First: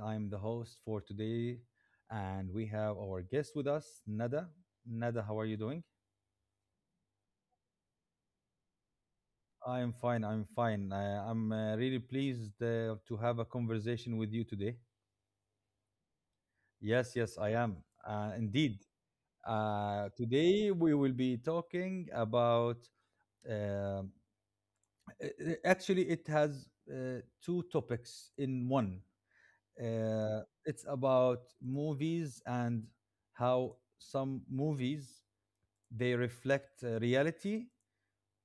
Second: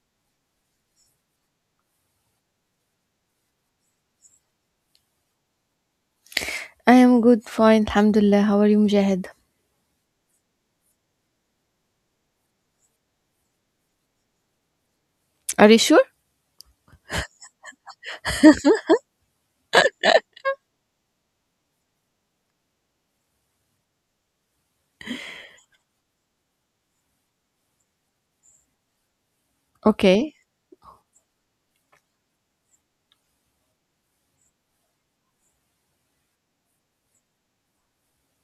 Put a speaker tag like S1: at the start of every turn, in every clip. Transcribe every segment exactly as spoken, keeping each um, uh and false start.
S1: I am the host for today, and we have our guest with us, Nada. Nada, how are you doing?
S2: I am good, fine, Alhamdulillah. How are you, Mujahid?
S1: I am fine. I'm fine. Uh, I'm uh, really pleased uh, to have a conversation with you today.
S2: Are you sure?
S1: Yes, yes, I am. Uh, indeed. Uh, today, we will be talking about uh, actually, it has uh, two topics in one.
S2: Okay.
S1: Uh, it's about movies and how some movies they reflect uh, reality.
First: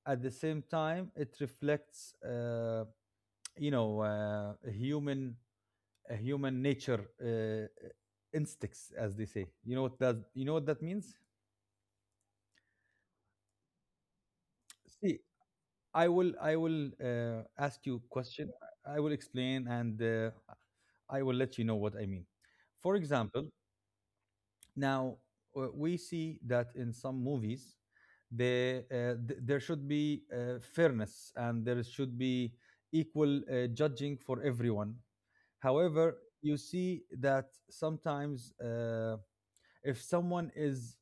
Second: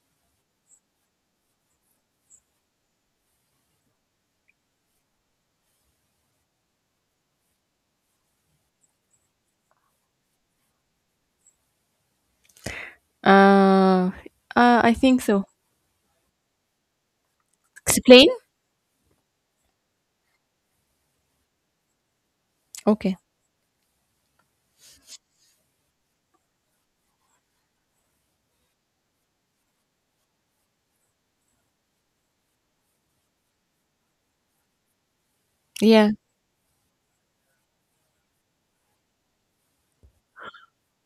S1: At the same time, it reflects, uh, you know, uh, a human a human nature, uh, instincts, as they say. You know what that you know what that means.
S2: Uh, uh I think
S1: See,
S2: so.
S1: I will I will uh, ask you
S2: Explain?
S1: question. I will explain, and uh, I will let you know what I mean. For
S2: Okay.
S1: example, now, uh, we see that in some movies, they, uh, th- there should be uh, fairness, and there should be equal uh, judging for everyone.
S2: Yeah.
S1: However, you see that sometimes, uh, if someone is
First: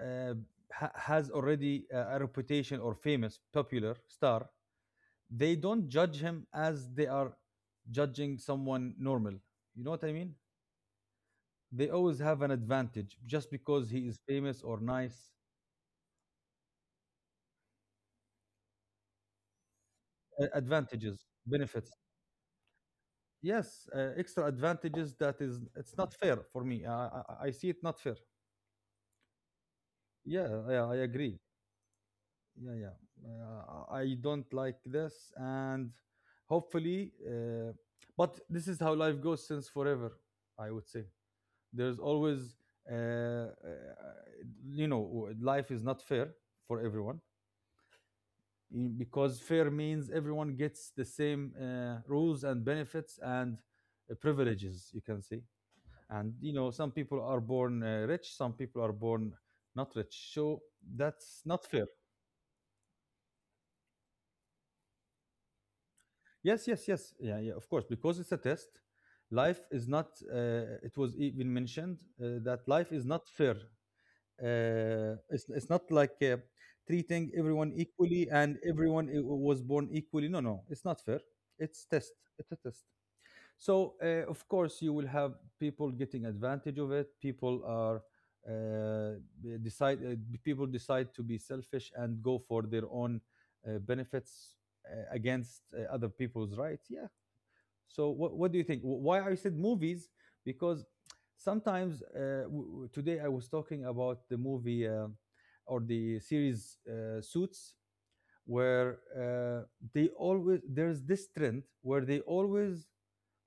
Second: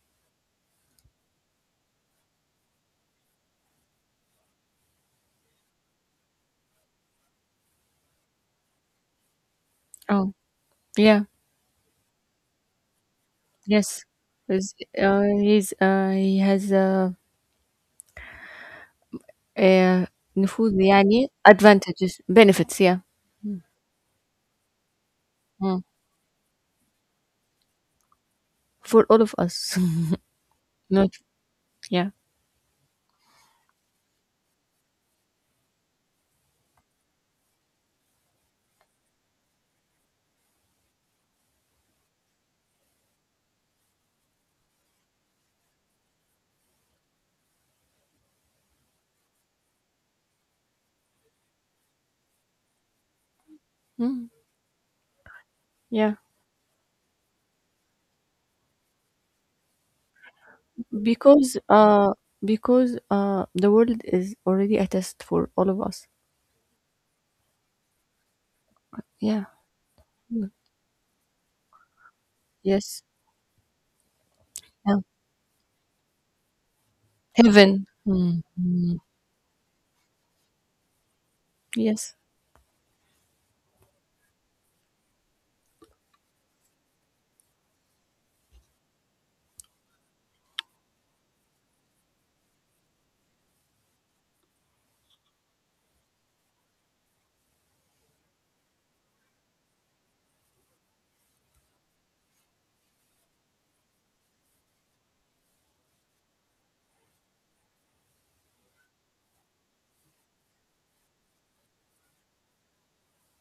S1: uh, ha- has already a, a reputation, or famous, popular star, they don't judge him as they are judging someone normal. You know what I
S2: Oh,
S1: mean?
S2: yeah.
S1: They always have an advantage just because
S2: Yes.
S1: he is famous
S2: Is-
S1: or
S2: Uh,
S1: nice,
S2: he's uh, he has uh, a
S1: uh,
S2: نفوذ
S1: advantages,
S2: يعني
S1: benefits.
S2: advantages, benefits. Yeah.
S1: Yes, uh, extra advantages that is
S2: Mm.
S1: it's not fair for me. I, I, I see it not fair.
S2: For all of us.
S1: Yeah, yeah, I
S2: Not.
S1: agree.
S2: Yeah.
S1: Yeah, yeah. Uh, I don't like this, and hopefully, uh, but this is how life goes since forever. I would say there's always, uh, uh, you know, w- life is not fair for everyone y- because fair means everyone gets the same uh, rules and benefits, and uh,
S2: Mm.
S1: privileges. You can say,
S2: Yeah.
S1: and you know some people are born uh, rich, some people are born not rich, so that's
S2: Because
S1: not fair.
S2: uh, because uh, the world is already a test for all of us.
S1: Yes, yes, yes. Yeah, yeah, of course, because it's a test.
S2: Yeah.
S1: Life is not
S2: Mm.
S1: uh, It was even mentioned uh, that life is
S2: Yes.
S1: not fair.
S2: Yeah.
S1: uh, it's, it's not like, uh, treating everyone
S2: Heaven.
S1: equally,
S2: Mm.
S1: and everyone i- was born equally. No, no, it's not fair. It's test.
S2: Yes.
S1: It's a test. So, uh, of course, you will have people getting advantage of it. People are uh, b- decide uh, b- People decide to be selfish and go for their own uh, benefits, uh, against uh, other people's rights. Yeah. So, what what do you think? Wh- Why I said movies? Because sometimes, uh, w- w- today I was talking about the movie, uh, or the series, uh, Suits, where, uh, they always there's this trend where they always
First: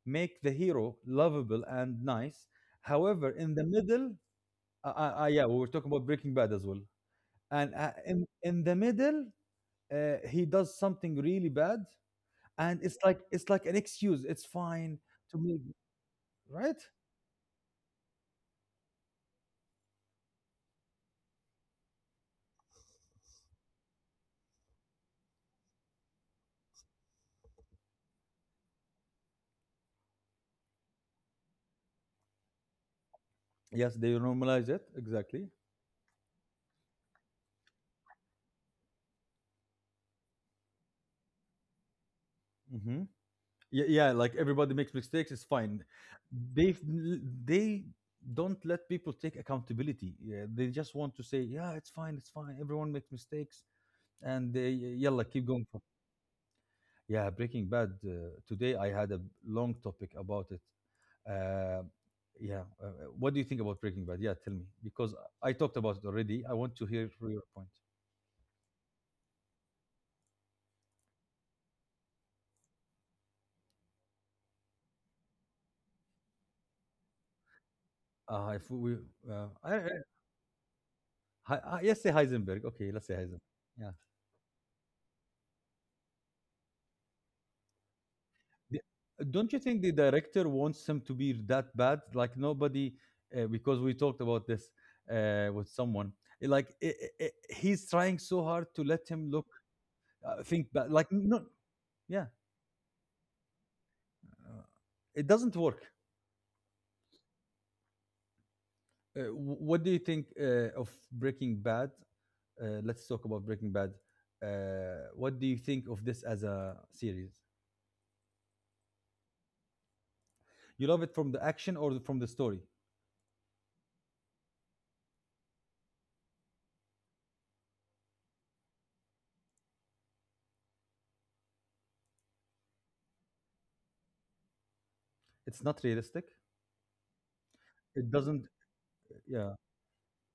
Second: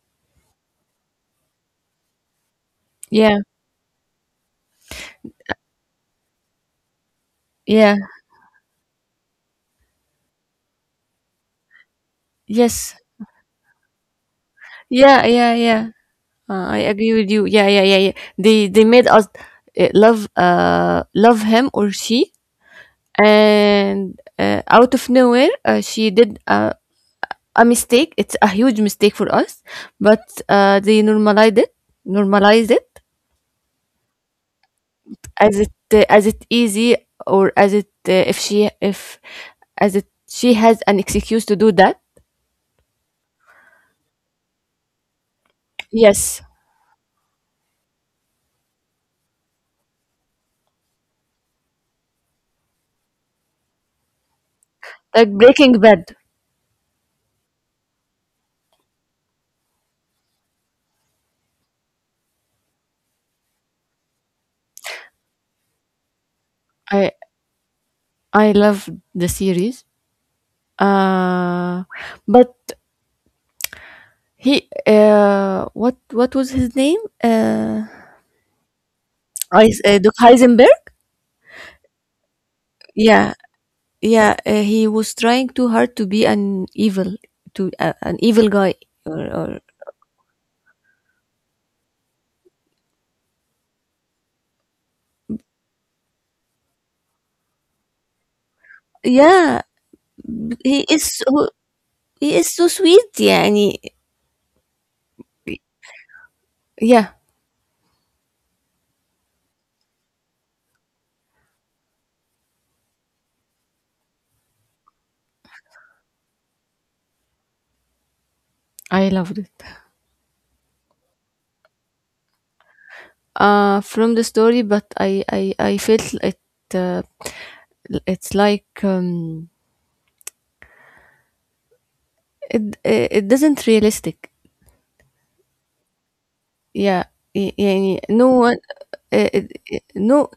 S1: make the hero lovable and nice. However,
S2: Yeah.
S1: in the middle, uh, uh, uh, yeah, we were talking about Breaking Bad as well. And uh,
S2: Yeah.
S1: in in the middle, uh, he does something really bad, and
S2: Yes.
S1: it's like it's like an excuse. It's fine
S2: Yeah.
S1: to
S2: Yeah.
S1: me,
S2: Yeah. Uh,
S1: right?
S2: I agree with you. Yeah. Yeah. Yeah. Yeah. They they made us uh, love uh love him or she, and uh, out of nowhere uh, she did a a mistake. It's a huge mistake for us, but uh, they normalized it. Normalized it
S1: Yes, they normalize it exactly.
S2: as it uh, as it easy or as it uh, if she if as it she has an excuse to do that.
S1: Hmm. Yeah, yeah, like everybody makes mistakes. It's fine.
S2: Yes,
S1: They they don't let people take accountability. Yeah, they just want to say, yeah, it's fine, it's fine. Everyone makes mistakes, and they yalla
S2: like
S1: keep going.
S2: Breaking Bad.
S1: Yeah, Breaking Bad. Uh, today I had a long topic about it. Uh, yeah. Uh, uh, what do you think about Breaking Bad? Yeah, tell me, because I talked about it already. I want to hear
S2: I
S1: from your point.
S2: I love the series. Uh, but he, uh, what what was his name? Uh,
S1: Uh, if we, uh,
S2: I,
S1: I, I,
S2: uh, Doc Heisenberg.
S1: Hi- uh, Let's say Heisenberg. Okay, let's say
S2: Yeah,
S1: Heisenberg. Yeah.
S2: yeah. Uh, he was trying too hard to be an evil, to uh, an evil guy.
S1: The-
S2: Or, or
S1: Don't you think the director wants him to be that bad? Like nobody, uh, because we talked about this uh, with someone. Like, i i i- he's trying so hard to let him look,
S2: yeah,
S1: uh, think
S2: he
S1: bad. Like,
S2: is
S1: no,
S2: so-
S1: yeah.
S2: he is so sweet. Yeah, and he,
S1: Uh, it doesn't work.
S2: yeah.
S1: Uh, what do you think uh, of Breaking Bad? Uh, let's talk about Breaking Bad. Uh, what do you think of this as a series?
S2: I loved it.
S1: You love it from the action or from the story?
S2: Uh, from the story, but I I I felt it. Uh, it's like um, it it doesn't realistic.
S1: It's not realistic.
S2: Yeah. ي- يعني
S1: It
S2: no
S1: doesn't.
S2: one uh, uh,
S1: Yeah.
S2: uh, no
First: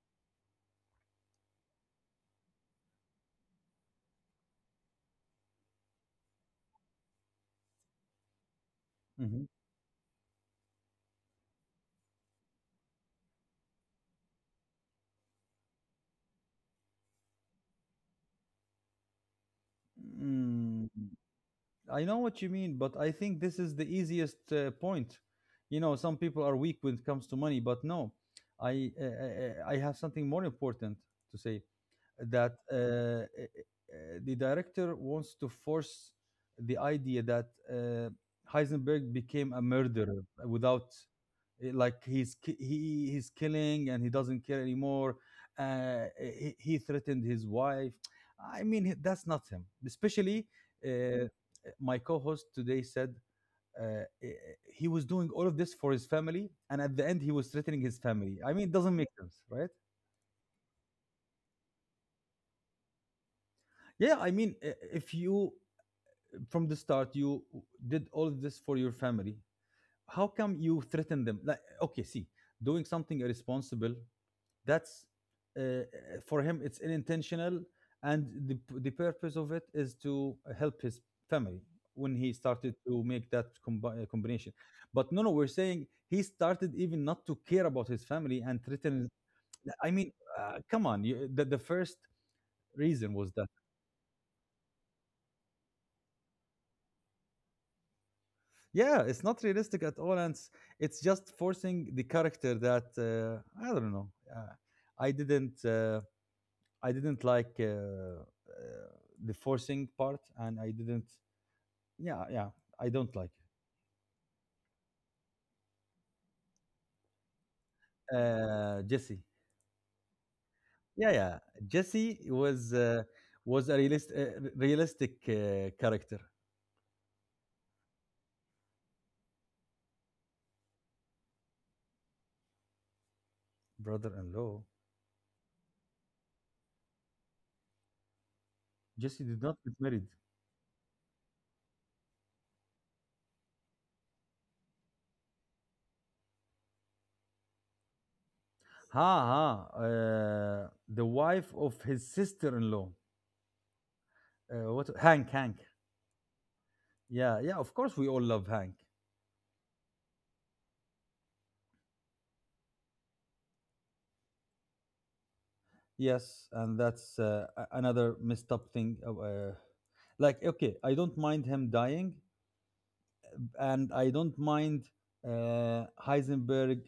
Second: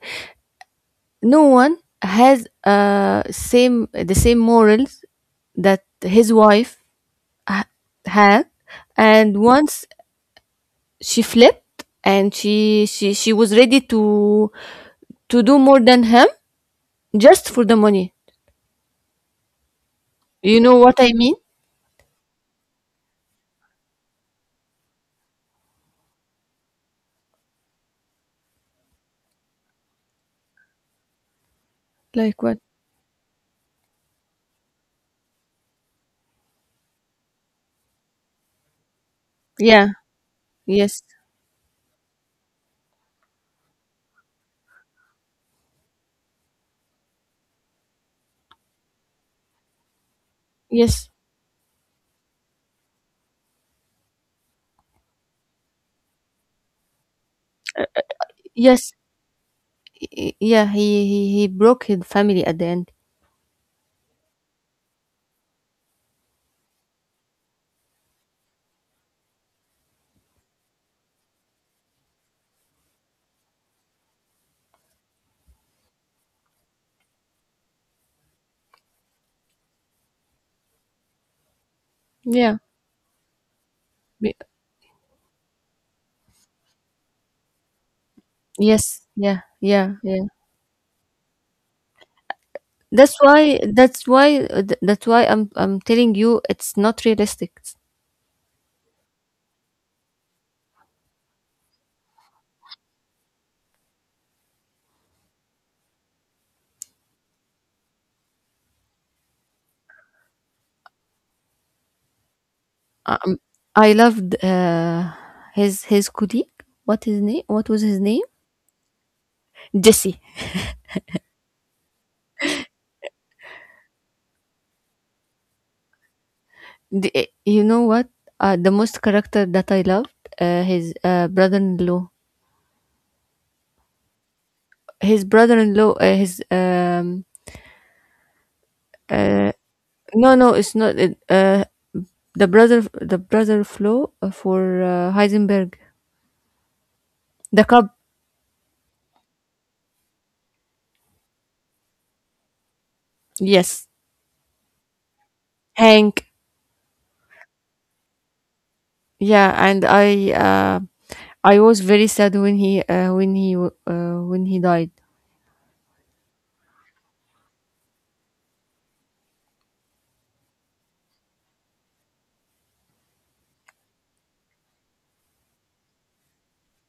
S2: no one has uh same the same morals that his wife ha- had, and
S1: Mhm.
S2: once she flipped, and she she she was ready to to do more than him just for the money. You know what I
S1: Mm,
S2: mean?
S1: I know what you mean, but I think this is the easiest uh, point. You know, some people are weak when it comes to money, but no, I uh, uh, uh, I have something more important to say.
S2: Like
S1: That
S2: what?
S1: uh, uh, The director wants to force the idea that, uh, Heisenberg became a
S2: Yeah.
S1: murderer without,
S2: Yes,
S1: eh, like, he's ki- he he's killing, and he doesn't care anymore. Uh, he, he threatened his wife. I mean, he- that's not him. Especially,
S2: yes,
S1: uh, my co-host today said, uh, eh, eh, he was doing all of this for his family, and at the end, he was threatening his family. I mean, it
S2: yes.
S1: doesn't make sense, right?
S2: Y- y- yeah he he, he broke his family at the end.
S1: Yeah, I mean, i- if you, from the start you did all of this for your family, how come you threaten them? Like, okay, see, doing something irresponsible, that's uh, for him it's unintentional, and the, the purpose of it is to help his family when he
S2: Yeah.
S1: started to make that combi- uh,
S2: Be-
S1: combination. But no, no, we're saying he started even not to care about his family and
S2: yes,
S1: threaten.
S2: yeah,
S1: I
S2: yeah,
S1: mean,
S2: yeah.
S1: uh, come on, you, the, the first reason
S2: That's
S1: was that.
S2: why that's why th- that's why I'm I'm telling you it's not realistic.
S1: Yeah, it's not realistic at all, and it's, it's just forcing the character that, uh, I don't know. Uh, I didn't uh, I didn't like, uh, uh, the forcing part, and I didn't. Yeah, yeah, I don't like.
S2: Um, I loved uh, his his colleague. What his name? What was his name?
S1: uh, Jesse.
S2: Jesse.
S1: Yeah, yeah, Jesse was uh, was a realist, uh, r- realistic uh, character.
S2: The- you know what? Uh, the most character that I loved uh, his uh, brother-in-law.
S1: Brother-in-law.
S2: His brother-in-law. Uh, his um
S1: Jesse did
S2: uh
S1: not get married.
S2: no, no, it's not it, uh the brother the brother-in-law for uh, Heisenberg. The cub.
S1: Ha ha! Uh, the wife of his sister-in-law.
S2: Yes.
S1: Uh, what, Hank? Hank.
S2: Hank.
S1: Yeah, yeah, of course we all love Hank.
S2: Yeah, and I uh, I was very sad when he uh, when he w- uh, when he died.
S1: Yes, and that's, uh, a- another messed up thing. Of, Uh, like, okay, I don't mind him dying, and I don't mind uh, Heisenberg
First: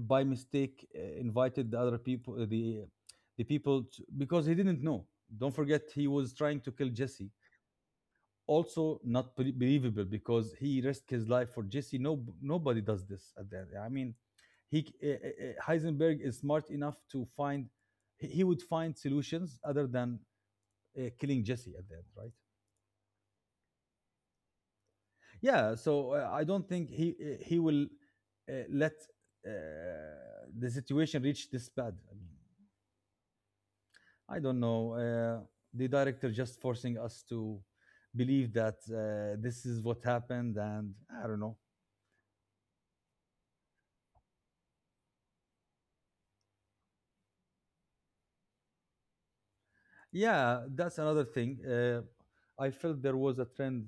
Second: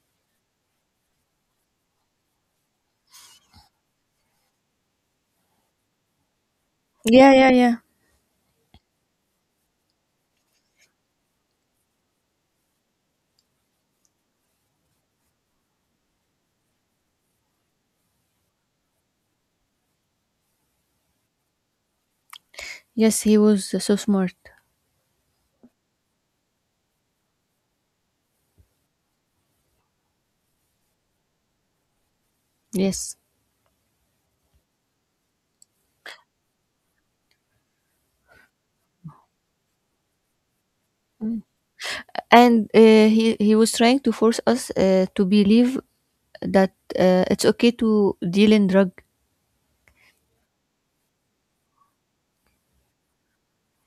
S1: by mistake uh, invited the other people, the the people, to, because he didn't know. Don't forget, he was trying to kill Jesse,
S2: Yeah, yeah, yeah.
S1: also not be- believable, because he risked his life for Jesse. No, nobody does this at the end. I mean, he uh, uh, Heisenberg is smart enough to find. He he would find solutions other than uh, killing Jesse at the end, right?
S2: Yes, he was so smart.
S1: Yeah. So, uh, I don't think he uh, he will uh, let uh, the situation reach this bad. I mean,
S2: Yes,
S1: I don't know. Uh, the director just forcing us to believe that uh, this is what happened, and I don't know.
S2: and uh, he he was trying to force us uh, to believe that uh, it's okay to deal in drug.
S1: Yeah, that's another thing. Uh, I felt there was a trend,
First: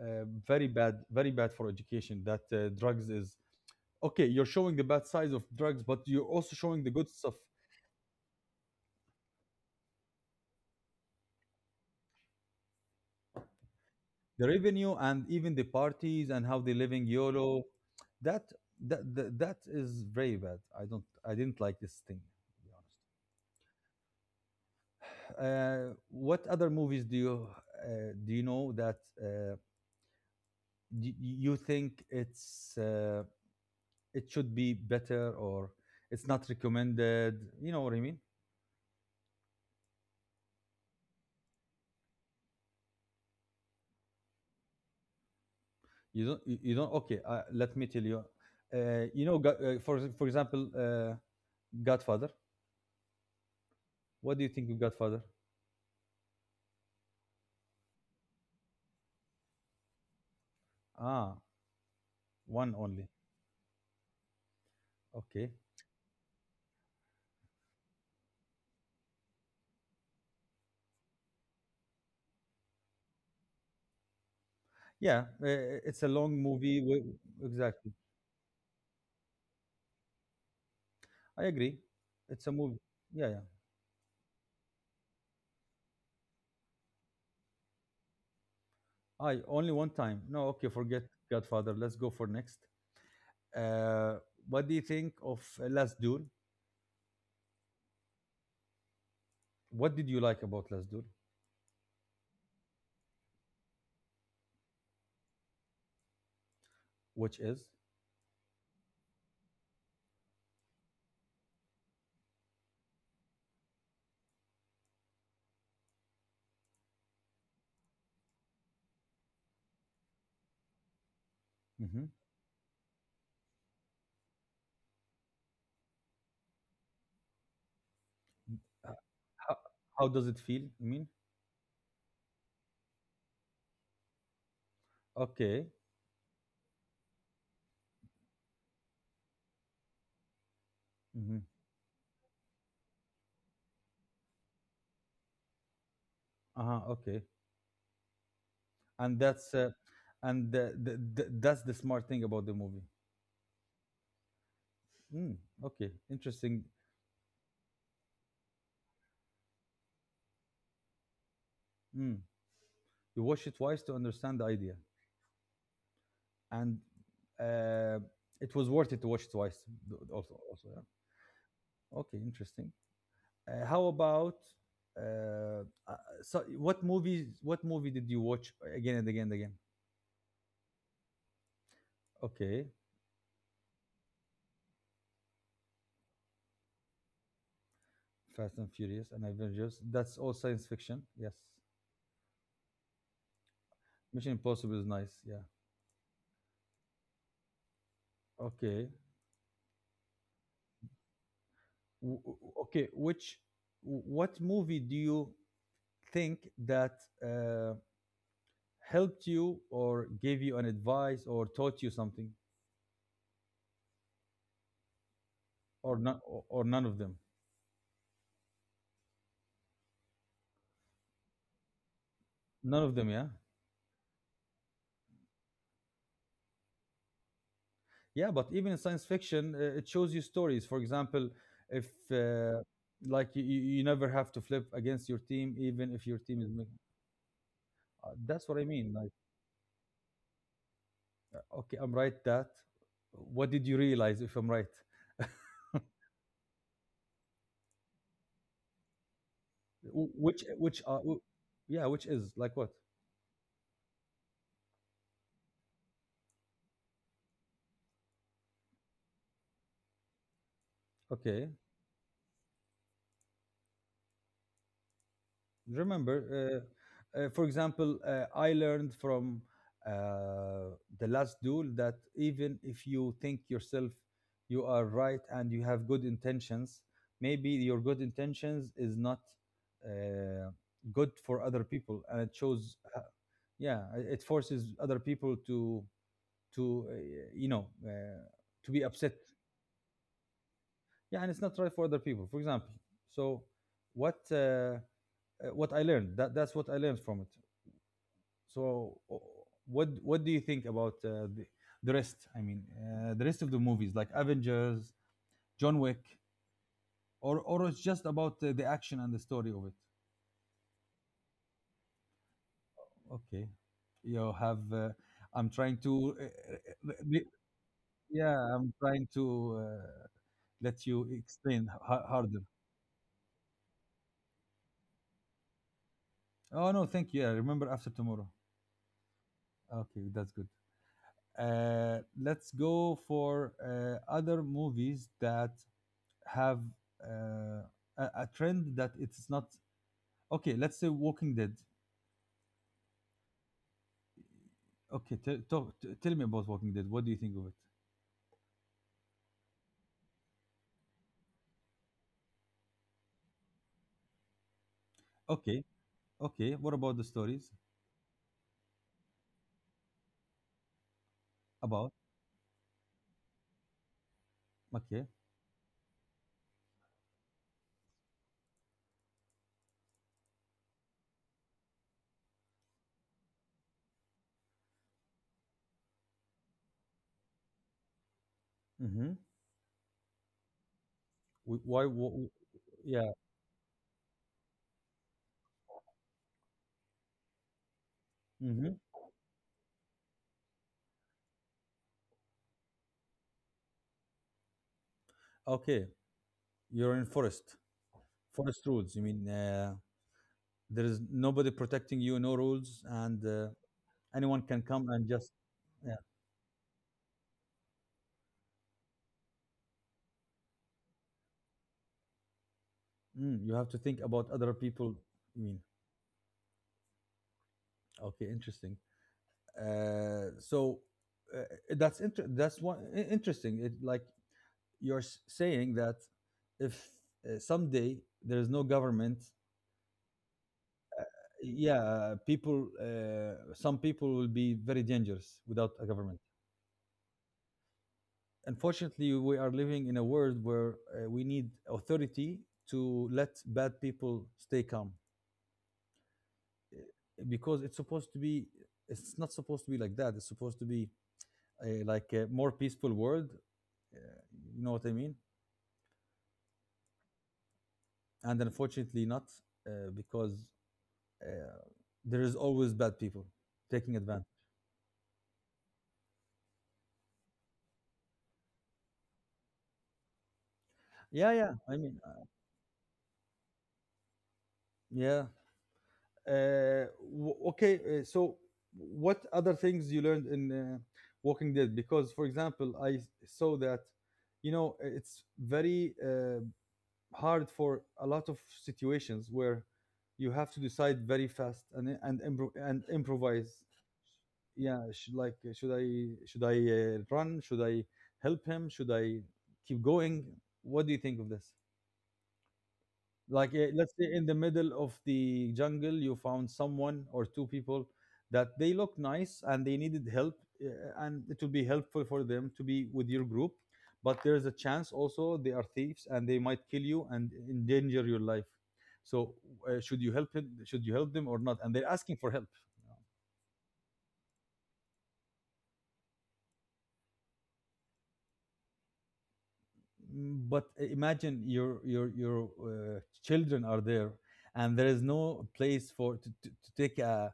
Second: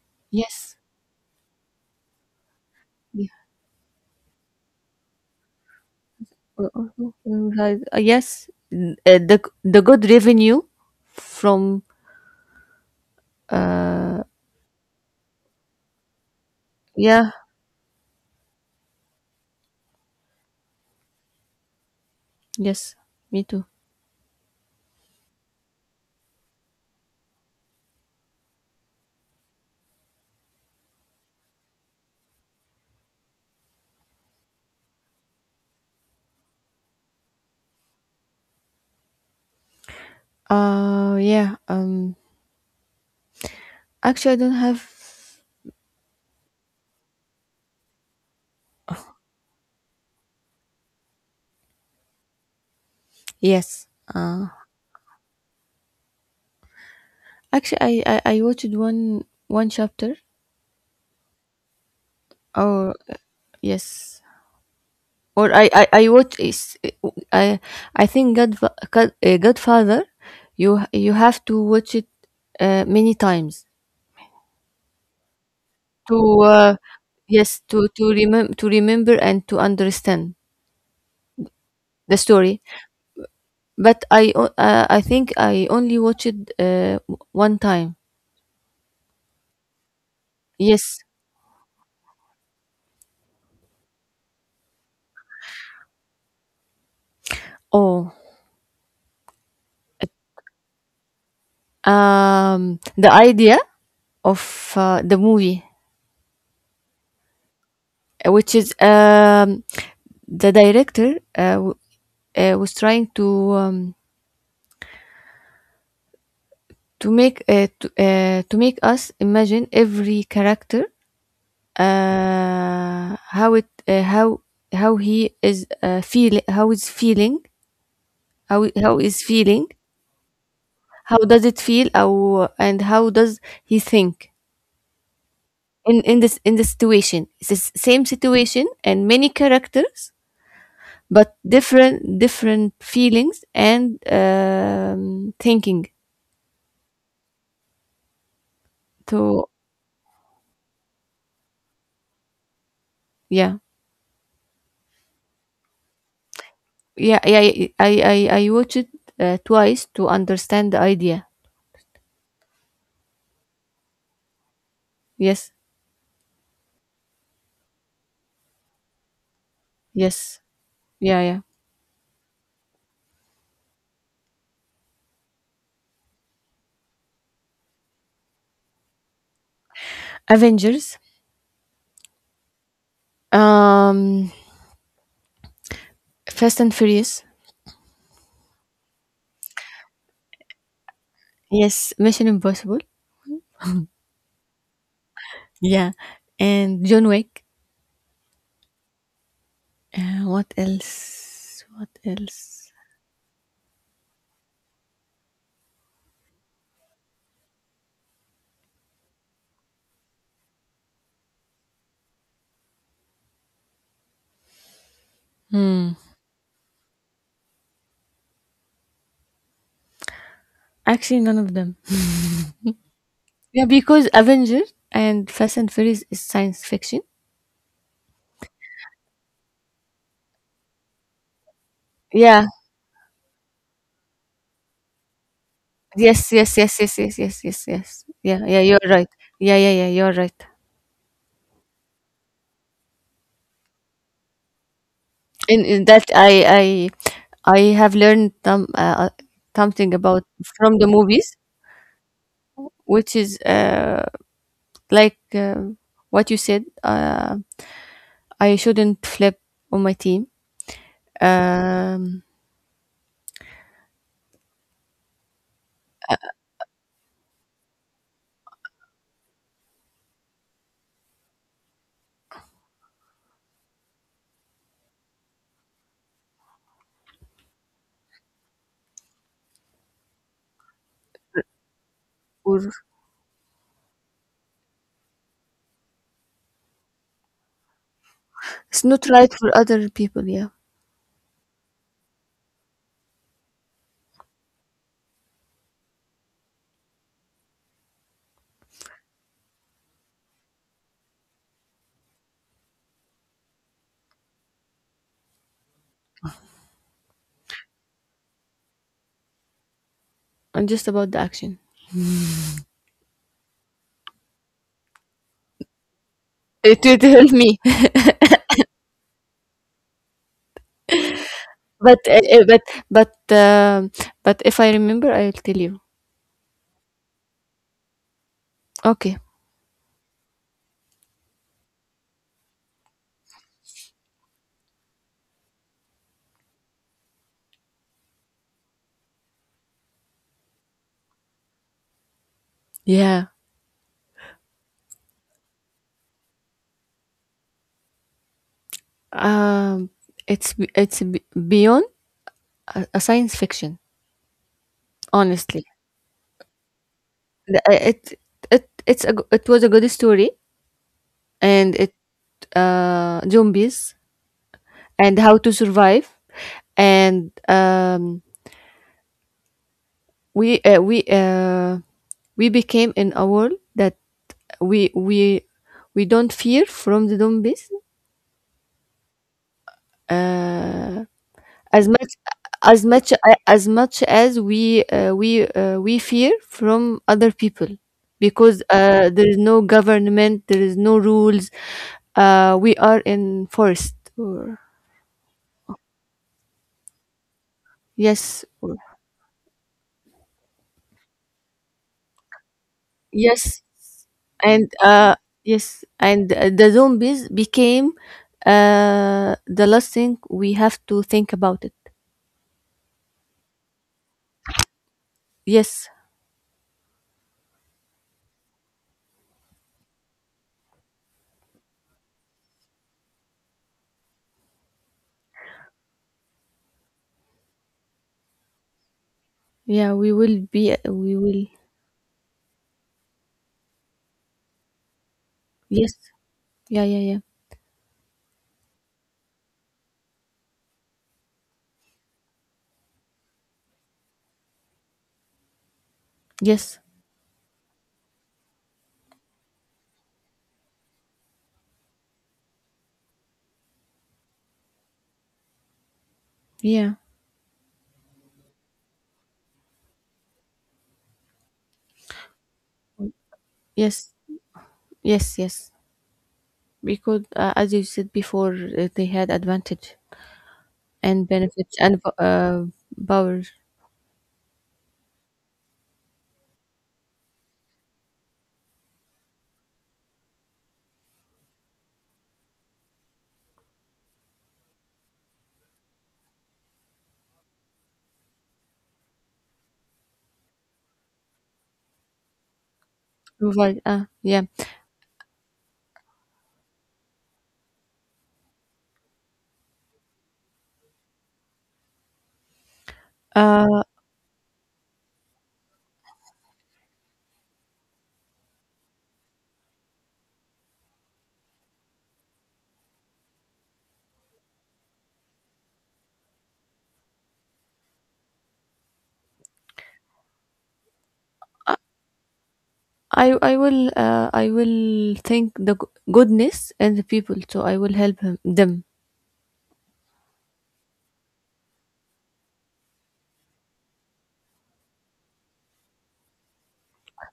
S1: uh, very
S2: Yes.
S1: bad, very bad for education. That uh, drugs
S2: Yeah.
S1: is okay. You're showing the bad sides of drugs, but you're also
S2: Uh,
S1: showing
S2: uh,
S1: the good stuff,
S2: uh, uh, yes. N- uh, the the good revenue from.
S1: the revenue, and even the parties and how they're living
S2: Yeah.
S1: YOLO. That that that, that is very bad. I don't, I didn't like this thing. To be
S2: Yes. Me too.
S1: honest. Uh, what other movies do you uh, do you know that, uh, y- you think it's, uh, it should be better, or it's not recommended? You know what I mean?
S2: Uh yeah. Um actually, I don't have.
S1: You don't. You, you don't. Okay. Uh, let me tell you. Uh, you know, Go- uh, for for example, uh, Godfather.
S2: Yes.
S1: What do you
S2: uh
S1: think of Godfather?
S2: Actually, I I, I watched one one chapter.
S1: Ah, one
S2: Oh,
S1: only.
S2: yes,
S1: Okay.
S2: or I I, I watch is I I think God, God uh, Godfather, you you have to watch it uh, many times
S1: Yeah, uh, it's a
S2: to
S1: long
S2: uh,
S1: movie. wi-
S2: yes,
S1: Exactly.
S2: to to remember to remember and to understand
S1: I agree.
S2: the
S1: It's a
S2: story.
S1: movie. Yeah, yeah.
S2: But I o- uh, I think I only watched it uh, one time.
S1: I only one time. No, okay.
S2: Yes.
S1: Forget Godfather. Let's go for next. Uh, what do you think of, uh, Last Duel?
S2: Oh,
S1: What did you like about Last Duel?
S2: um, the idea of uh, the movie,
S1: Which is?
S2: uh, which is um, the director. Uh, uh, was trying to um, to make uh, to, uh, to make us imagine every character,
S1: Mm-hmm.
S2: uh, how it uh, how how he is, uh, feel how is feeling, how how is
S1: Ho
S2: feeling.
S1: How does it feel, I mean?
S2: How does it feel, how, and how does he think
S1: Okay.
S2: in in this in this situation? It's the s- same situation and many characters but
S1: Mhm.
S2: different different feelings and um, thinking.
S1: Uh-huh, okay. And
S2: So,
S1: that's, uh, and the the the that's the smart thing about the movie.
S2: yeah.
S1: Mm, okay, interesting.
S2: Yeah, yeah, yeah, I I I watched it uh, twice to understand the idea.
S1: Mm. You watch it twice to understand the idea.
S2: Yes,
S1: And uh, it was worth it to watch twice, th- also,
S2: yes,
S1: also, yeah.
S2: yeah, yeah.
S1: Okay, interesting. Uh, how about, uh, uh, so what movies what movie did you watch again and again and again?
S2: Avengers,
S1: Okay.
S2: um, Fast and Furious.
S1: Fast and Furious and Avengers. That's all science fiction. Yes.
S2: Yes, Mission Impossible.
S1: Mission Impossible is nice. Yeah.
S2: Yeah, and John Wick.
S1: Okay.
S2: Uh, what else? What
S1: W- w-
S2: else?
S1: okay. Which, what movie do you think that uh, helped you, or gave you an advice, or taught you something, or not, or, or none of them?
S2: Actually, none of them.
S1: None of them. Yeah.
S2: Yeah, because Avengers and Fast and Furious is science fiction.
S1: Yeah. But even in science fiction, uh, it shows you stories. For example, if
S2: Yeah.
S1: uh, like you, you you never have to flip against your team, even if your
S2: Yes.
S1: team is
S2: Yes.
S1: making.
S2: Yes. Yes. Yes. Yes. Yes. Yes.
S1: Uh,
S2: Yeah.
S1: that's what
S2: Yeah.
S1: I
S2: You're
S1: mean.
S2: right.
S1: Like,
S2: Yeah. Yeah. Yeah. You're right.
S1: okay, I'm right. That. What did you realize? If I'm right.
S2: in, in that I I I have learned some uh, something about
S1: Which
S2: from
S1: which
S2: the
S1: are,
S2: movies,
S1: yeah, which is like what?
S2: which is uh, like uh, what you said. Uh, I shouldn't flip on my team.
S1: Okay,
S2: Um,
S1: remember. Uh, uh, for example, uh, I learned from, uh, the Last Duel, that even if you think yourself you are right and you have good intentions, maybe your good intentions is not uh, good for other people, and it
S2: or
S1: shows. Uh, yeah, it it forces other people to to uh, you know uh, to be
S2: it's not
S1: upset
S2: right for other people. Yeah,
S1: yeah and it's not right for other people, for example. So what uh, uh, what I learned that That's what I learned from it. so o- what what do you think about uh, the, the rest? I mean uh, the rest of the movies, like Avengers, John Wick? or or it's just about uh, the action and the story of it?
S2: and just about the action.
S1: Okay. You have uh, I'm trying to uh,
S2: It
S1: uh,
S2: would
S1: re-
S2: help me,
S1: yeah, I'm trying to uh, let you explain
S2: but
S1: h-
S2: uh,
S1: harder.
S2: uh, but but um but if I remember, I'll tell you.
S1: Oh, no, thank you. Yeah, remember after tomorrow.
S2: Okay.
S1: Okay, that's good. Uh, let's go for uh, other movies that have uh, a, a trend that it's not okay. Let's say Walking Dead.
S2: Yeah.
S1: Okay, tell, talk, t- tell me about Walking Dead. What do you think of it?
S2: Um. It's b- it's b- beyond a, a science fiction.
S1: Okay,
S2: Honestly,
S1: okay. What about the stories
S2: The I it it it's a g it was a good story, and
S1: about?
S2: it, uh zombies
S1: Okay.
S2: and how to survive, and, um, we, uh we, uh we became in a world that we we we don't fear from the zombies,
S1: Mm-hmm.
S2: uh
S1: Why?
S2: as much
S1: Wh-
S2: as
S1: yeah.
S2: much as much as we uh, we uh, we fear from other people, because
S1: Mm-hmm.
S2: uh, there is no government, there is no rules, uh, we are in forest, or
S1: Okay, you're in forest.
S2: yes
S1: Forest
S2: or,
S1: rules. You mean uh, there is nobody protecting you, no rules, and uh,
S2: yes
S1: anyone can
S2: and
S1: come and
S2: uh,
S1: just.
S2: yes, and uh, the zombies became uh, the last thing we have to think about it.
S1: Mm, you have to think about other people. I mean,
S2: Yes.
S1: okay, interesting. Uh, so uh, that's inter- that's one i- interesting. It, like, you're s- saying that if uh, someday there is no government,
S2: Yeah, we will be we will.
S1: yeah, people, uh, some people will be very dangerous without a
S2: Yes,
S1: government.
S2: yeah, yeah, yeah.
S1: Unfortunately, we are living in a world where uh, we need authority to let bad people stay calm. Uh,
S2: Yes,
S1: because it's supposed to be. It's not supposed to be like that. It's supposed to be a, like a more peaceful world. Uh, you know what I mean?
S2: yeah.
S1: And unfortunately, not uh, because uh, there is always bad people taking
S2: Yes,
S1: advantage.
S2: yes, yes. Because uh, as you said before, uh, they had advantage and
S1: Yeah, yeah.
S2: benefits
S1: I mean,
S2: and po-
S1: uh,
S2: uh, power.
S1: yeah. Uh, w- okay. Uh, so, what other things you learned in uh, Walking Dead? Because, for example, I s- saw that you know it's very uh, hard for a lot of situations where you have to decide very fast and and impro- and improvise.
S2: Provide, uh, yeah.
S1: Yeah, should, like, uh, should i should I uh, run? Should I help him? Should I keep going? What do you think of this? Like, uh,
S2: uh,
S1: let's say in the middle of the jungle you found someone or two people that they look nice and they needed help, uh, and it would be helpful for them to be with your group, but there's a chance also they are thieves and they might kill you and endanger your life. So uh, should you help him, should you help them or not, and they're asking for help?
S2: i i will uh, i will think the g- goodness and the people, so I will help him, them.
S1: Mm, but imagine your your your uh, children are there, and there is no place for to, to, to take a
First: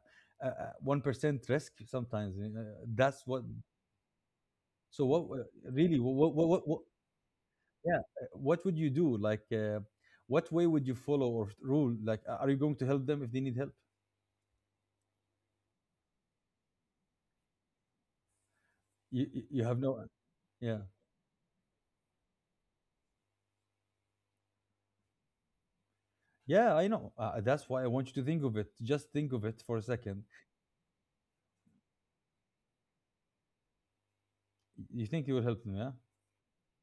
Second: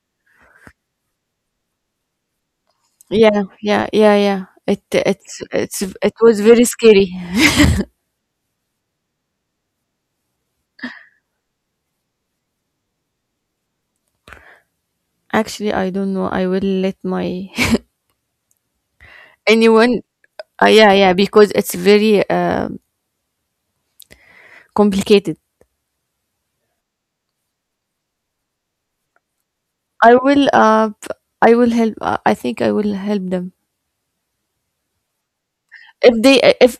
S1: one percent risk sometimes. Uh, that's what
S2: Yeah, yeah, yeah, yeah. it
S1: so what
S2: it's
S1: uh,
S2: it's
S1: really
S2: It
S1: what
S2: was
S1: what,
S2: very
S1: what, what
S2: scary.
S1: yeah uh, what would you do? Like, uh, what way would you follow, or rule, like, a- are you going to help them if they need help?
S2: Actually, I don't know. I will let my
S1: You you you have
S2: anyone.
S1: no.
S2: Uh,
S1: Yeah.
S2: yeah, yeah, because it's very um complicated.
S1: Yeah, I know, uh, that's why I want you to think of it. Just think of it for a
S2: i
S1: second.
S2: will uh p- I will help. i I think I will help them
S1: You think you will help them, yeah.
S2: if they if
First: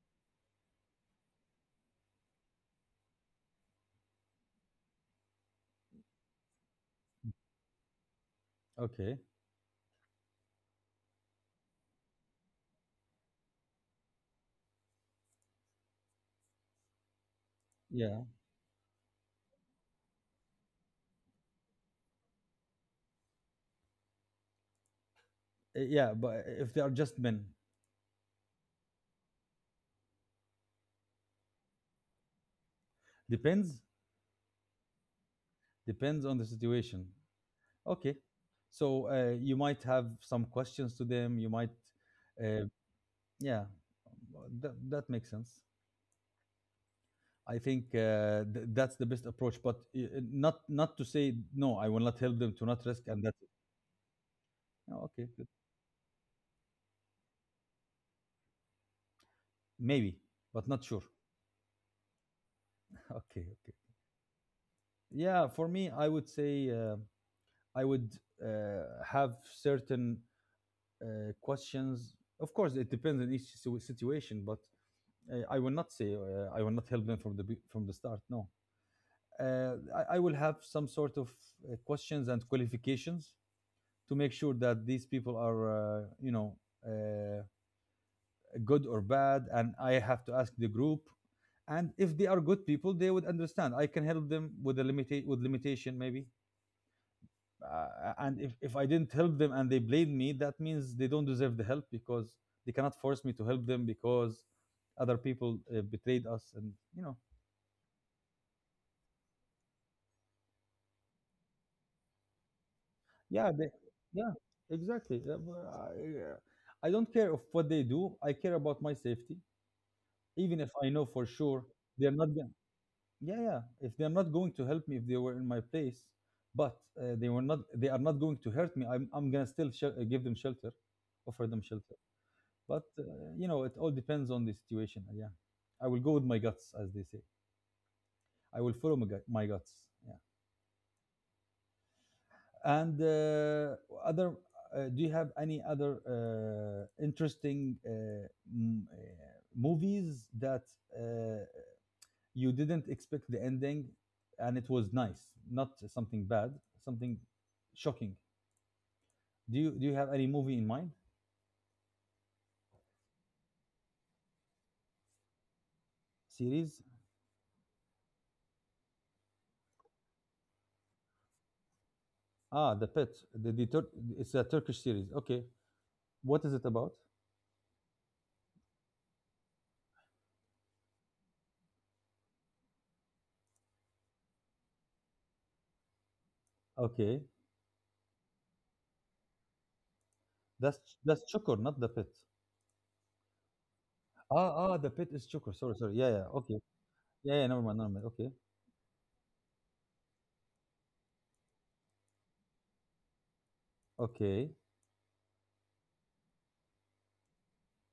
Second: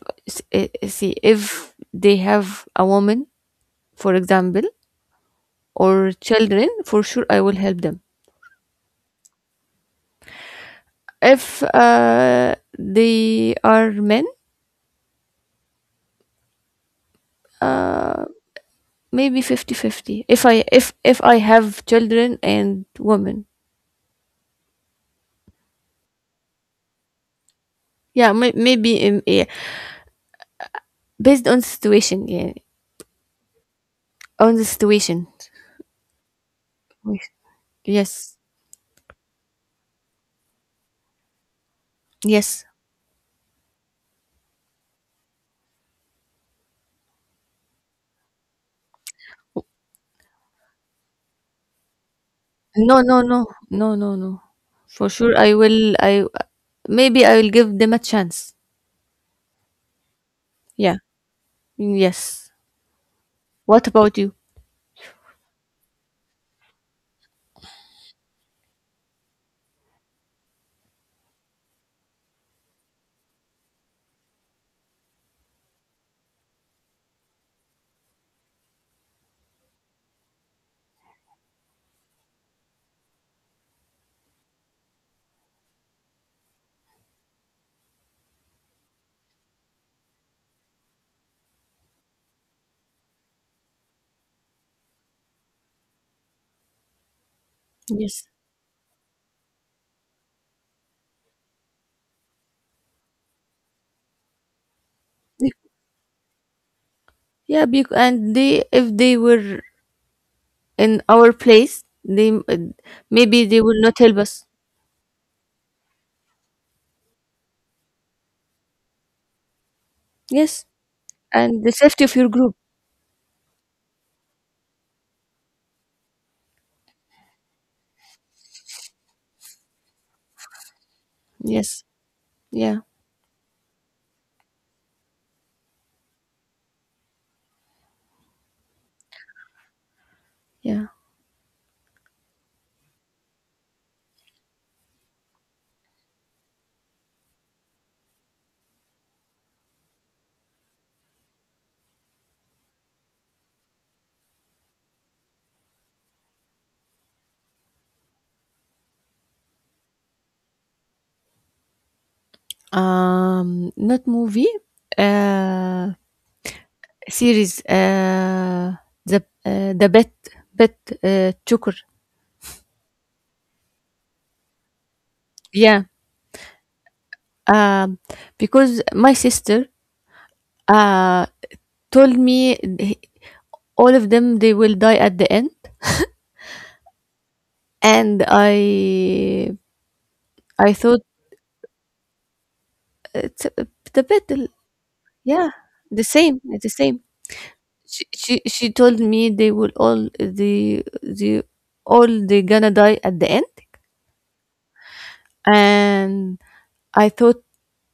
S2: see if they have a woman, for example, or children, for sure I will help them.
S1: Okay.
S2: If uh, they are men,
S1: Yeah.
S2: uh, maybe fifty fifty. If I if if I have children and women.
S1: Uh, Yeah, but if they are just men,
S2: Yeah, may, maybe, um, yeah. Based on situation, yeah,
S1: depends.
S2: on the situation.
S1: Depends on the situation. Okay,
S2: Yes,
S1: so uh, you might have some questions to them. You might,
S2: yes.
S1: uh, yeah, that that makes sense. I think uh, th- that's the best approach, but uh, uh, not not to say no. I will not help them to not
S2: No,
S1: risk,
S2: no,
S1: and
S2: no,
S1: that's it.
S2: no, no, no,
S1: Oh,
S2: for
S1: okay,
S2: sure I
S1: good.
S2: will, I maybe I will give them a chance.
S1: Maybe, but not
S2: Yeah.
S1: sure.
S2: Yes.
S1: Okay, okay.
S2: What about you?
S1: Yeah, for me, I would say uh, I would uh, have certain uh, questions. Of course, it depends on each situation, but uh, I will not say uh, I will not help them from the be- from the start. No, uh, I, I will have some sort of uh, questions and qualifications to make sure that these people are uh, you know uh, good or bad, and I have to ask the group. And if they are good people, they would understand. I can help them with a limita- with limitation maybe. Uh,
S2: Yes.
S1: and if, if I didn't help them and they blame me, that means they don't deserve the help, because they cannot force me to help them because other
S2: Be-
S1: people uh, betrayed us, and you know,
S2: Yeah, bec- and they, if they were in our place, they m- uh, maybe
S1: yeah,
S2: they
S1: they,
S2: will not help
S1: yeah,
S2: us.
S1: exactly. Yeah, but I, I don't care of what they do. I care about my safety. Even
S2: Yes,
S1: if I know for
S2: and
S1: sure
S2: the safety of
S1: they're
S2: your
S1: not going,
S2: group.
S1: yeah, yeah, if they're not going to help me if they were in my place, but uh, they were not, they are not going to hurt me. i'm, I'm gonna still shel- uh, give them shelter, offer them
S2: Yes.
S1: shelter.
S2: Yeah.
S1: But uh, you know, it all depends on the situation. uh, Yeah, I will go with my guts, as they say. I will follow my, gut- my guts. Yeah.
S2: Yeah.
S1: And uh, other, uh, do you have any other uh, interesting uh, m- uh, movies that uh, you didn't expect the ending, and it was nice, not something bad, something shocking? Do you do you have any movie in mind?
S2: Um, not movie. Uh,
S1: Series?
S2: Series. Uh, the uh, the bet bet, uh, Joker.
S1: Ah, The Pet. The, the Tur- it's a Turkish series. Okay.
S2: Yeah.
S1: What is it about?
S2: Um, because my sister uh told me th- all of them they will die at the end,
S1: Okay.
S2: and I I
S1: That's
S2: thought
S1: that's Çukur, not the pit.
S2: it's a, the battle.
S1: Ah, ah, the pit is
S2: Yeah,
S1: Çukur. Sorry, sorry.
S2: the
S1: Yeah, yeah.
S2: same,
S1: Okay.
S2: the same.
S1: Yeah, yeah. Never mind. Never
S2: She,
S1: mind. Okay.
S2: she she told me they will, all the the all, they gonna die at the end,
S1: Okay.
S2: and I thought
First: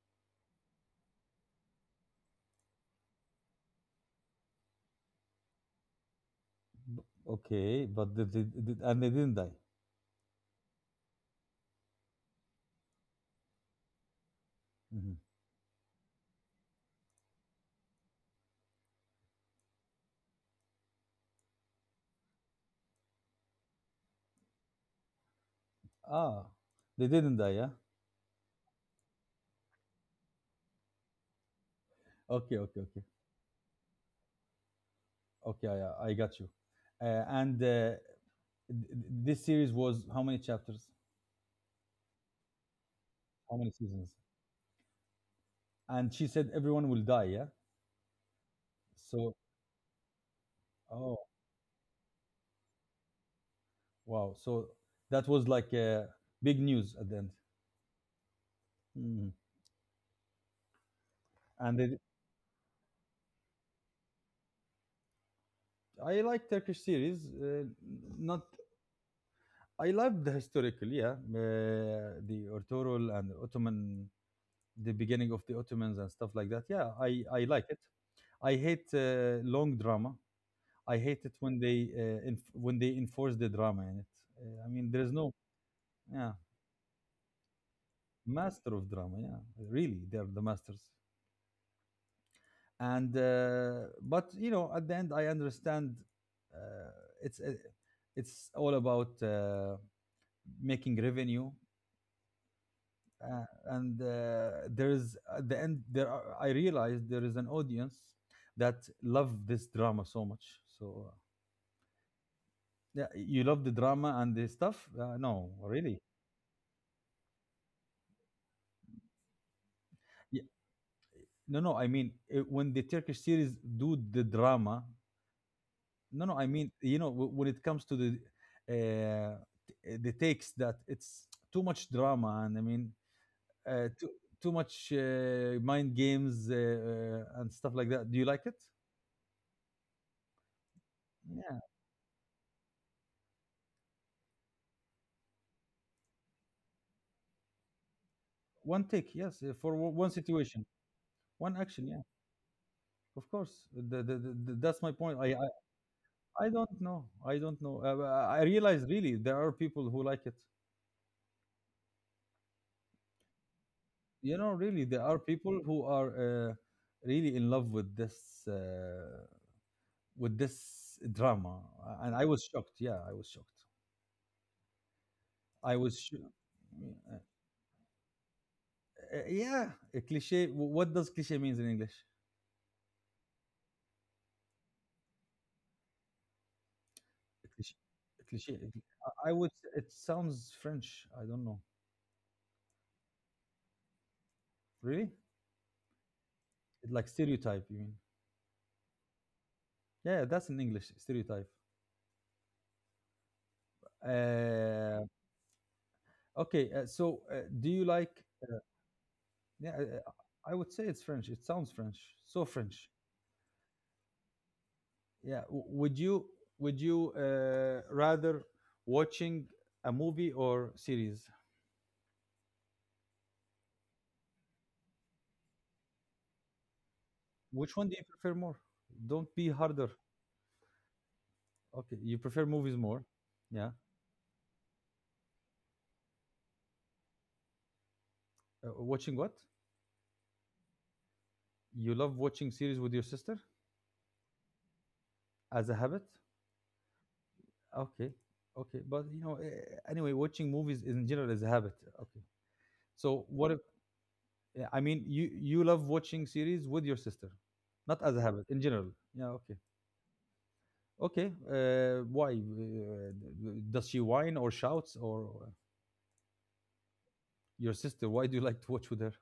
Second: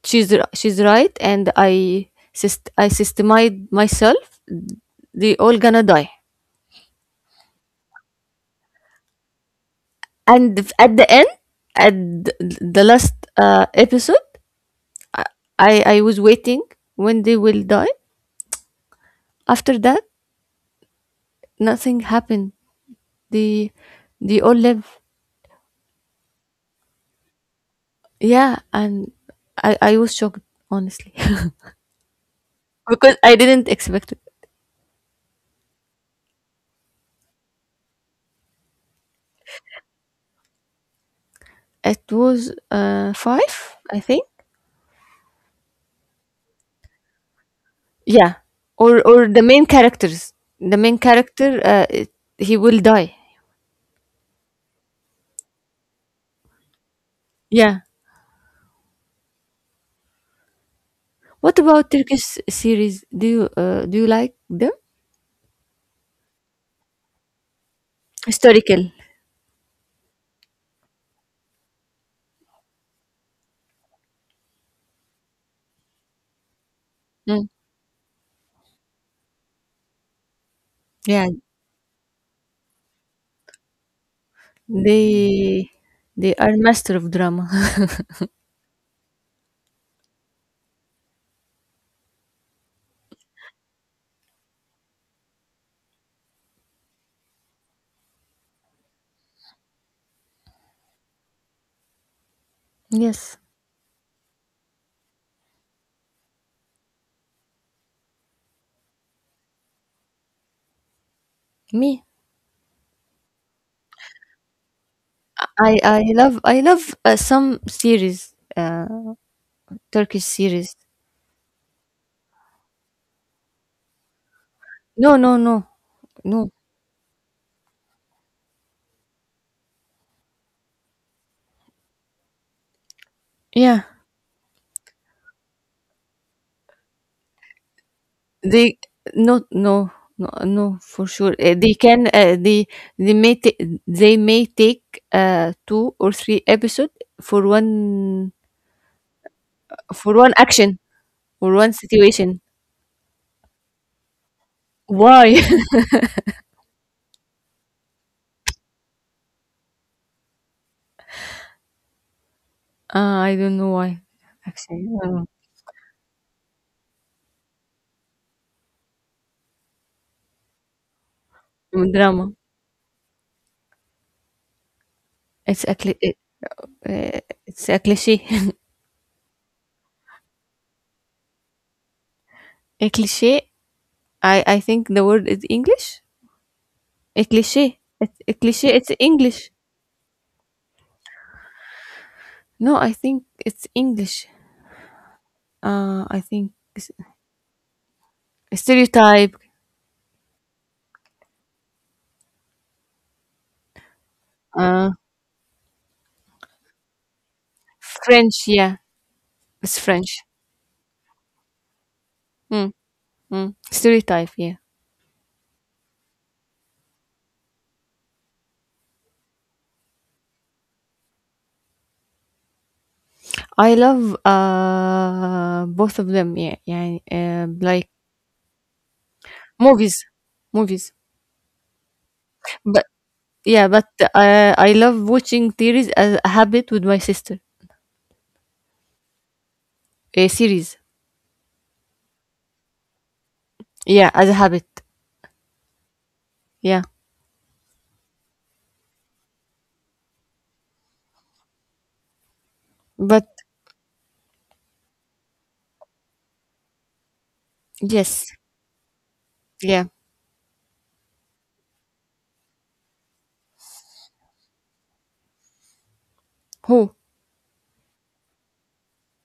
S2: she's r- she's right, and I syst- I systemized myself. They all gonna die,
S1: B- Okay. But they, they, they- and they didn't die.
S2: and f- at the end, at th- the last uh, episode,
S1: Hmm.
S2: I I was waiting when they will die. After that, nothing happened. They they all live.
S1: Ah, they didn't die. Yeah.
S2: Yeah, and I I was shocked, honestly.
S1: Okay. Okay. Okay.
S2: Because I didn't expect it.
S1: Okay. Yeah, yeah. I got you. Uh, and uh, th- this series was how many chapters?
S2: It was uh
S1: How many
S2: five, I
S1: seasons?
S2: think.
S1: And she said everyone will die. Yeah.
S2: Yeah, or or
S1: So,
S2: the main characters. The main
S1: oh
S2: character, uh, it, he will die.
S1: wow. So that was like uh, big news at the end.
S2: Yeah.
S1: Mhm.
S2: What
S1: And
S2: about
S1: they,
S2: Turkish series? Do you uh, do you like them?
S1: I like Turkish series. Uh, not
S2: Historical.
S1: I love the historical, yeah, uh, the Arturul and Ottoman, the beginning of the Ottomans and stuff like that. Yeah, I
S2: Mm.
S1: I like it. I hate uh, long drama. I hate
S2: Yeah,
S1: it when they uh, inf- when they enforce the drama in it. Uh, I mean, there's no,
S2: they they
S1: yeah,
S2: are master of drama.
S1: master of drama. Yeah, really, they're the masters. And uh, but you know, at the end, I understand uh, it's uh, it's all about uh, making revenue
S2: Yes,
S1: uh, and uh, there is at the end there are, I realized there is an audience that love this drama so much. So uh,
S2: me.
S1: yeah, you love the drama and the stuff. Uh, no,
S2: I
S1: really,
S2: I love I love uh, some series, uh, Turkish
S1: yeah,
S2: series.
S1: no no I mean uh, when the Turkish series do the drama.
S2: No, no, no,
S1: No, no, I
S2: no.
S1: mean you know, w- when it comes to the uh, t- the takes that it's too much drama and I mean uh,
S2: Yeah.
S1: too, too much uh, mind games, uh, uh, and stuff like that, do you like it?
S2: They No, no, no, no, for sure. Uh, they can, uh, they they may ta- they may take uh, two or three episode for one,
S1: One take, yes, uh, for o- one
S2: for one
S1: situation,
S2: action
S1: one
S2: or one
S1: action. Yeah,
S2: situation.
S1: of course. The, the, the, the- that's my point. I,
S2: Why?
S1: I I don't know. I don't know. Uh, uh, I I realize really there are people who like it.
S2: Uh, I don't know why.
S1: You know, really
S2: Actually,
S1: there
S2: I
S1: are
S2: don't
S1: people who are uh, really in love with this uh, with this drama.
S2: know.
S1: Uh, and I
S2: Drama.
S1: was shocked. Yeah, I was shocked.
S2: It's a
S1: I was.
S2: cli-
S1: Sh-
S2: it,
S1: uh,
S2: uh, it's a cliche.
S1: uh, yeah, a cliche. wh- What does cliche means in English?
S2: A cliche. I I think the word is English. A
S1: A cliche.
S2: cliche. It's
S1: A
S2: a
S1: cliche.
S2: cliche. It's
S1: I I would.
S2: English.
S1: It sounds French. I don't know.
S2: No, I think it's English.
S1: Really?
S2: Uh, I think it's
S1: Like stereotype, you mean?
S2: a stereotype.
S1: Yeah, that's in English, stereotype.
S2: Uh,
S1: Uh, okay, uh, so uh, do you like?
S2: French. Yeah, it's
S1: Yeah, uh, uh,
S2: French.
S1: I would say it's French. It sounds French, so
S2: Mm,
S1: French.
S2: mm. Stereotype. Yeah,
S1: Yeah. w- Would you, would you uh, rather watching a movie or series?
S2: I love uh both of them. Yeah, yeah. Uh,
S1: Which
S2: like
S1: one do you prefer more? Don't be harder.
S2: movies, movies.
S1: Okay, you prefer movies
S2: But
S1: more.
S2: yeah,
S1: Yeah.
S2: but uh, I love watching series as a habit with my sister.
S1: Uh, watching what?
S2: A series.
S1: You love watching series with your sister
S2: Yeah, as a habit.
S1: as a habit?
S2: Yeah,
S1: Okay, okay, but you know, eh, anyway, watching movies in general is a habit. Okay,
S2: but
S1: so what if, yeah, I mean you, you love watching series with your sister, not as
S2: yes.
S1: a habit in general. Yeah, okay,
S2: Yeah.
S1: okay. Uh, why uh, d- does she whine or shouts or uh,
S2: Who?
S1: your sister? Why do you like to watch with her?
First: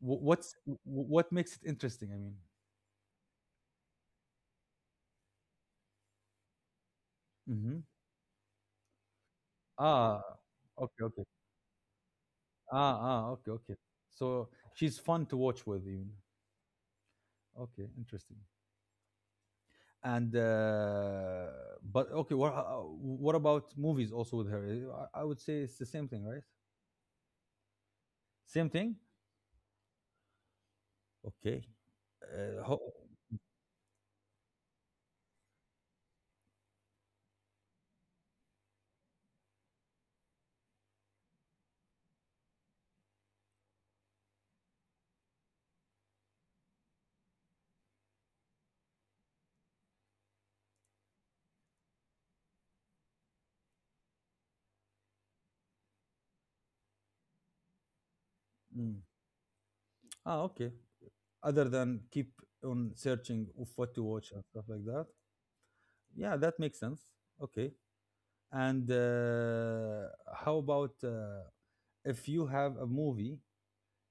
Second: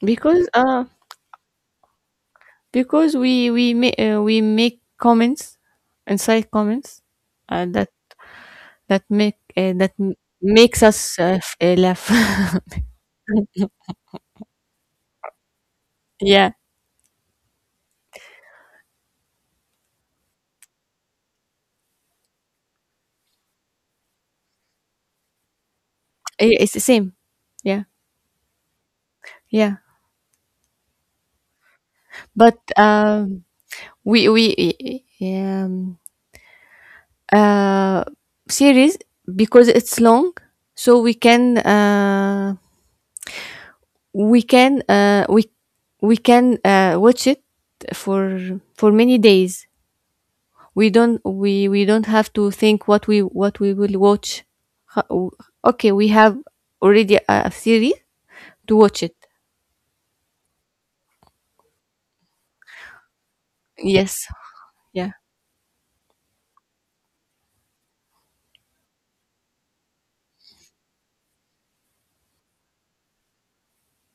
S1: Wh-
S2: Because
S1: What's
S2: uh
S1: wh- what makes it interesting? I mean,
S2: because we we make, uh, we make comments, inside comments, uh,
S1: hmm,
S2: that that make, uh, that m-
S1: ah,
S2: makes
S1: okay,
S2: us,
S1: okay,
S2: uh, f- uh, laugh.
S1: ah, ah, okay, okay. So she's fun to watch with, even.
S2: Yeah.
S1: Okay, interesting. and uh, but okay, what uh, what about movies also with her? I, I would say it's the same thing, right?
S2: I- it's the same. Yeah
S1: Same thing.
S2: yeah.
S1: Okay.
S2: But
S1: uh, ho-
S2: um we we i- i- um uh series, because it's long, so we can uh we can uh we we can uh watch it for for many days. We don't we we don't have to think what we what we will watch. Ho- okay, we have already a series to watch
S1: mm.
S2: it.
S1: Ah, okay, other than keep on searching of what to
S2: Yes,
S1: watch and stuff like that.
S2: yeah.
S1: Yeah, that makes sense. Okay, and uh, how about uh, if you have a movie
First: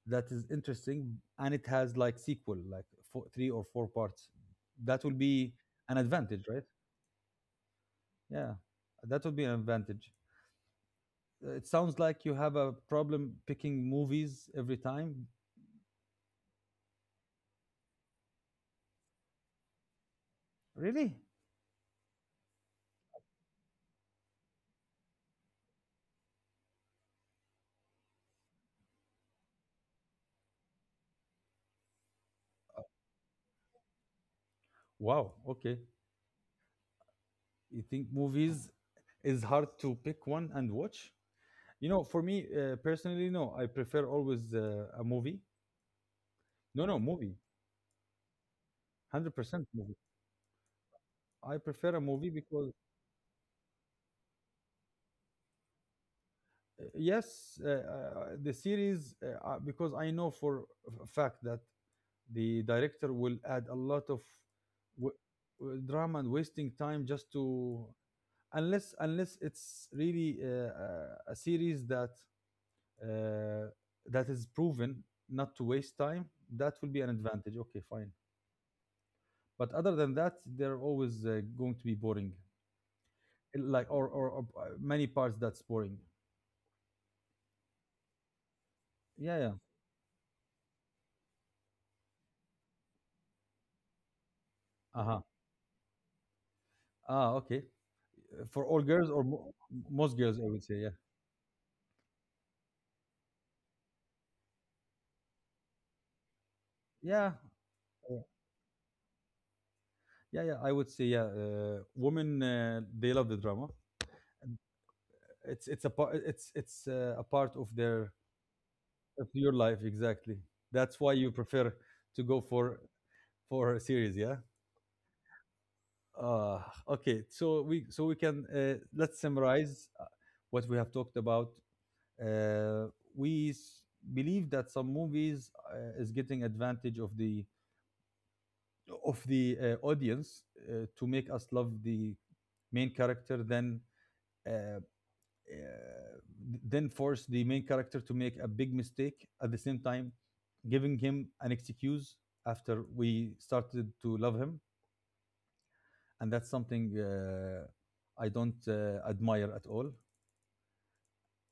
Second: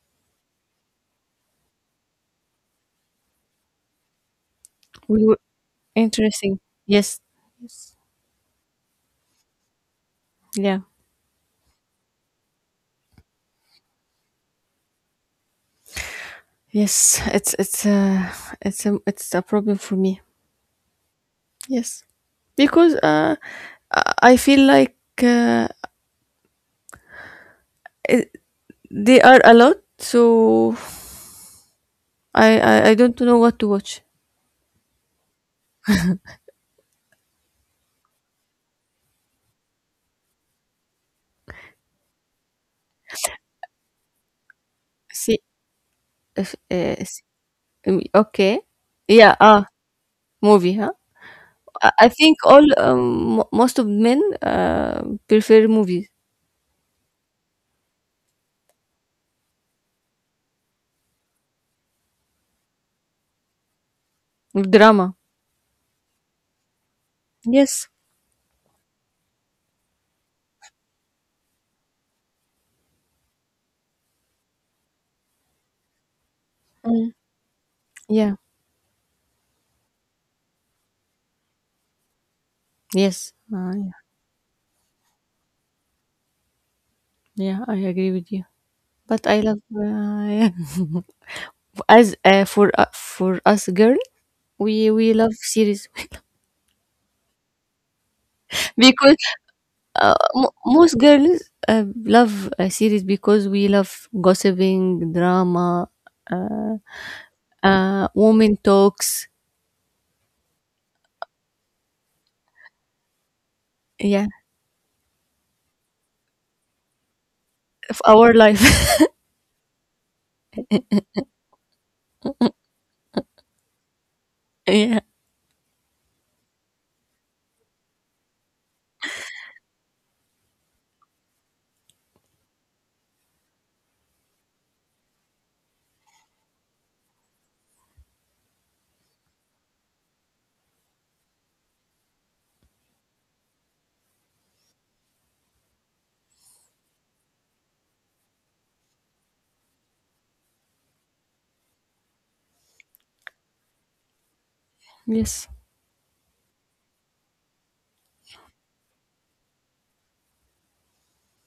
S1: that is interesting and it has like sequel, like four, three or four parts, that will
S2: we were
S1: be an advantage,
S2: Interesting.
S1: right?
S2: Yes, yes,
S1: Yeah, that would be an advantage.
S2: yeah.
S1: Uh, It sounds like you have a problem picking movies every time.
S2: Yes, it's it's uh it's a it's a problem for me.
S1: Really?
S2: Yes, because uh i I feel like, uh, it, they are a lot, so I, I I don't know what to watch.
S1: Wow, okay. You think movies is hard to pick one and watch? You know, for me uh, personally, no. I prefer always uh, a
S2: See
S1: movie.
S2: if,
S1: No,
S2: uh,
S1: no,
S2: see-
S1: movie.
S2: um, Okay, yeah, ah.
S1: one hundred percent movie.
S2: Movie, huh?
S1: I
S2: I
S1: prefer a
S2: I
S1: movie
S2: think all
S1: because,
S2: um, mo- most of men uh, prefer movies,
S1: uh, yes, uh, uh, the series, uh, uh, because I know for a fact that the director will add a lot of w-
S2: drama.
S1: w- drama and wasting time just to,
S2: Yes.
S1: unless, unless it's really uh, a a series that uh, that is proven not to waste time, that will be an advantage, okay, fine,
S2: Yeah.
S1: but other than that, they're always uh, going to be boring
S2: Yes. Uh,
S1: like,
S2: yeah.
S1: or, or or uh, many parts, that's boring.
S2: Yeah, I agree with you. But
S1: Yeah,
S2: I
S1: yeah.
S2: love, uh, yeah. As uh, for uh, for us girl, we we
S1: Uh-huh,
S2: love series.
S1: ah, okay. Uh, for all girls
S2: Because
S1: or mo- most
S2: uh,
S1: girls, I
S2: mo
S1: would say yeah.
S2: most girls uh, love uh, series, because we love gossiping, drama, uh,
S1: Yeah.
S2: uh, woman talks.
S1: Yeah, yeah, I would say yeah. Uh, women, uh, they love the drama.
S2: Yeah,
S1: It's it's a part. It's it's uh, a part of
S2: of
S1: their,
S2: our life.
S1: of your life exactly. That's why you prefer to go for for a series. Yeah.
S2: Yeah.
S1: Uh, okay. So we, so we can, uh, let's summarize uh, what we have talked about. Uh, we s- believe that some movies uh, is getting advantage of the, of the uh, audience uh, to make us love the main character, than uh, uh, then force the main character to make a big mistake at the same time, giving him an excuse after we started to love him,
S2: Yes.
S1: and that's something uh, I don't uh, admire at all.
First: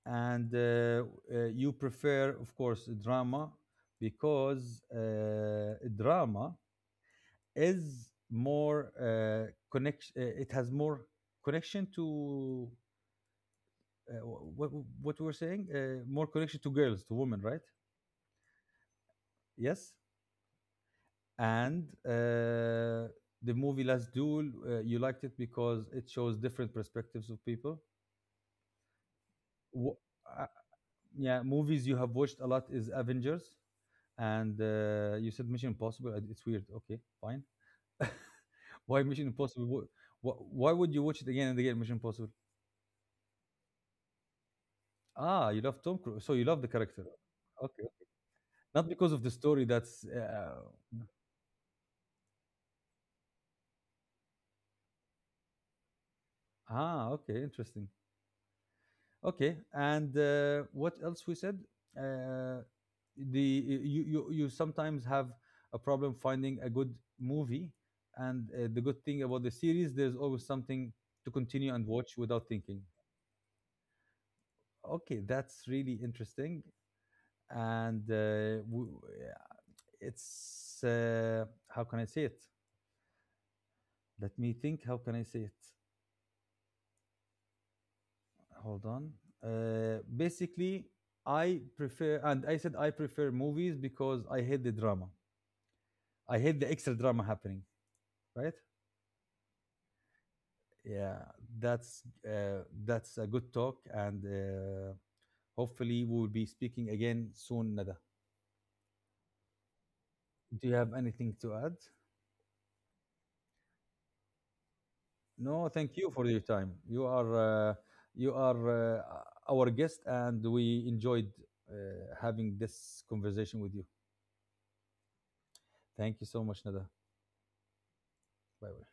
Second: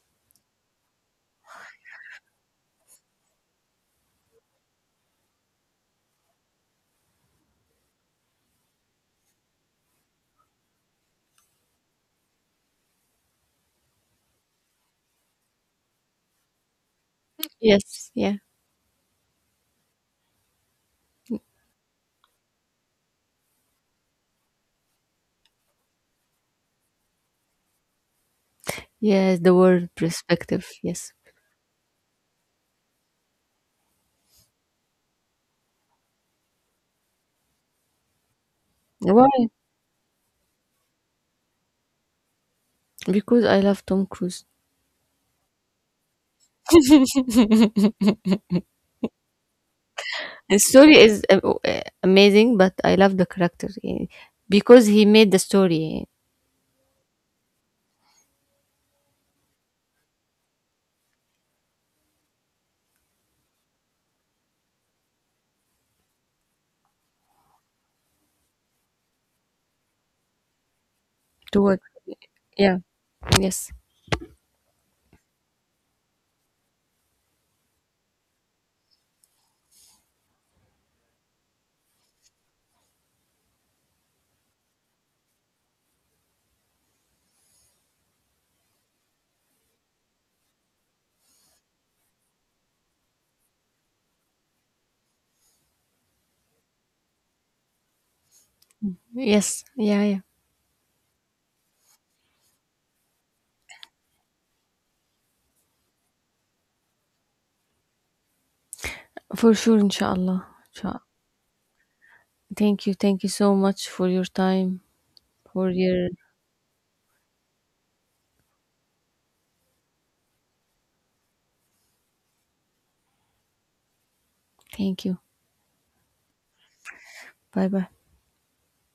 S1: And uh, uh, you prefer, of course, drama because uh, drama is more uh, connection. Uh, it has more connection to uh, what, what we were saying, uh, more connection to girls, to women, right?
S2: Yes. Yeah.
S1: Yes, and uh, the movie Last Duel, uh, you liked it because it shows different perspectives of people.
S2: Yes, the world
S1: Wh- uh,
S2: perspective. Yes.
S1: yeah, movies you have watched a lot is Avengers, and uh, you said Mission Impossible. uh, It's weird. Okay, fine. Why
S2: Why?
S1: Mission Impossible? Wh- wh- Why would you watch it again and again? Mission Impossible.
S2: Because I love Tom Cruise.
S1: Ah, you love Tom Cruise, so you love the character. Okay, not because of the story. That's
S2: The
S1: uh,
S2: story is uh, uh, amazing, but I love the character, eh, because he made the story
S1: ah, okay, interesting. Okay, and uh, what else we said? Uh, the you, you you sometimes have a problem finding a good movie, and uh, the good thing about the series, there's always something to
S2: to
S1: continue
S2: work.
S1: and watch without
S2: Yeah.
S1: thinking.
S2: Yes.
S1: Okay, that's really interesting, and uh, w- yeah, it's uh, how can I say it? Let me think. How can I say it? Hold on. Uh, basically, I prefer, and I said I prefer movies because I hate the drama. I hate the extra drama happening, right?
S2: Yes. Yeah. Yeah.
S1: Yeah, that's uh, that's a good talk, and uh, hopefully we will be speaking again soon, Nada.
S2: For sure. Inshallah.
S1: Do you have
S2: Inshallah.
S1: anything to add?
S2: Thank you. Thank you so much for your time.
S1: No,
S2: For
S1: thank
S2: your.
S1: you for your time. You are uh, you are uh, our guest, and we enjoyed uh, having this conversation with you.
S2: Thank you.
S1: Thank you so much, Nada.
S2: Bye. Bye.
S1: Bye bye.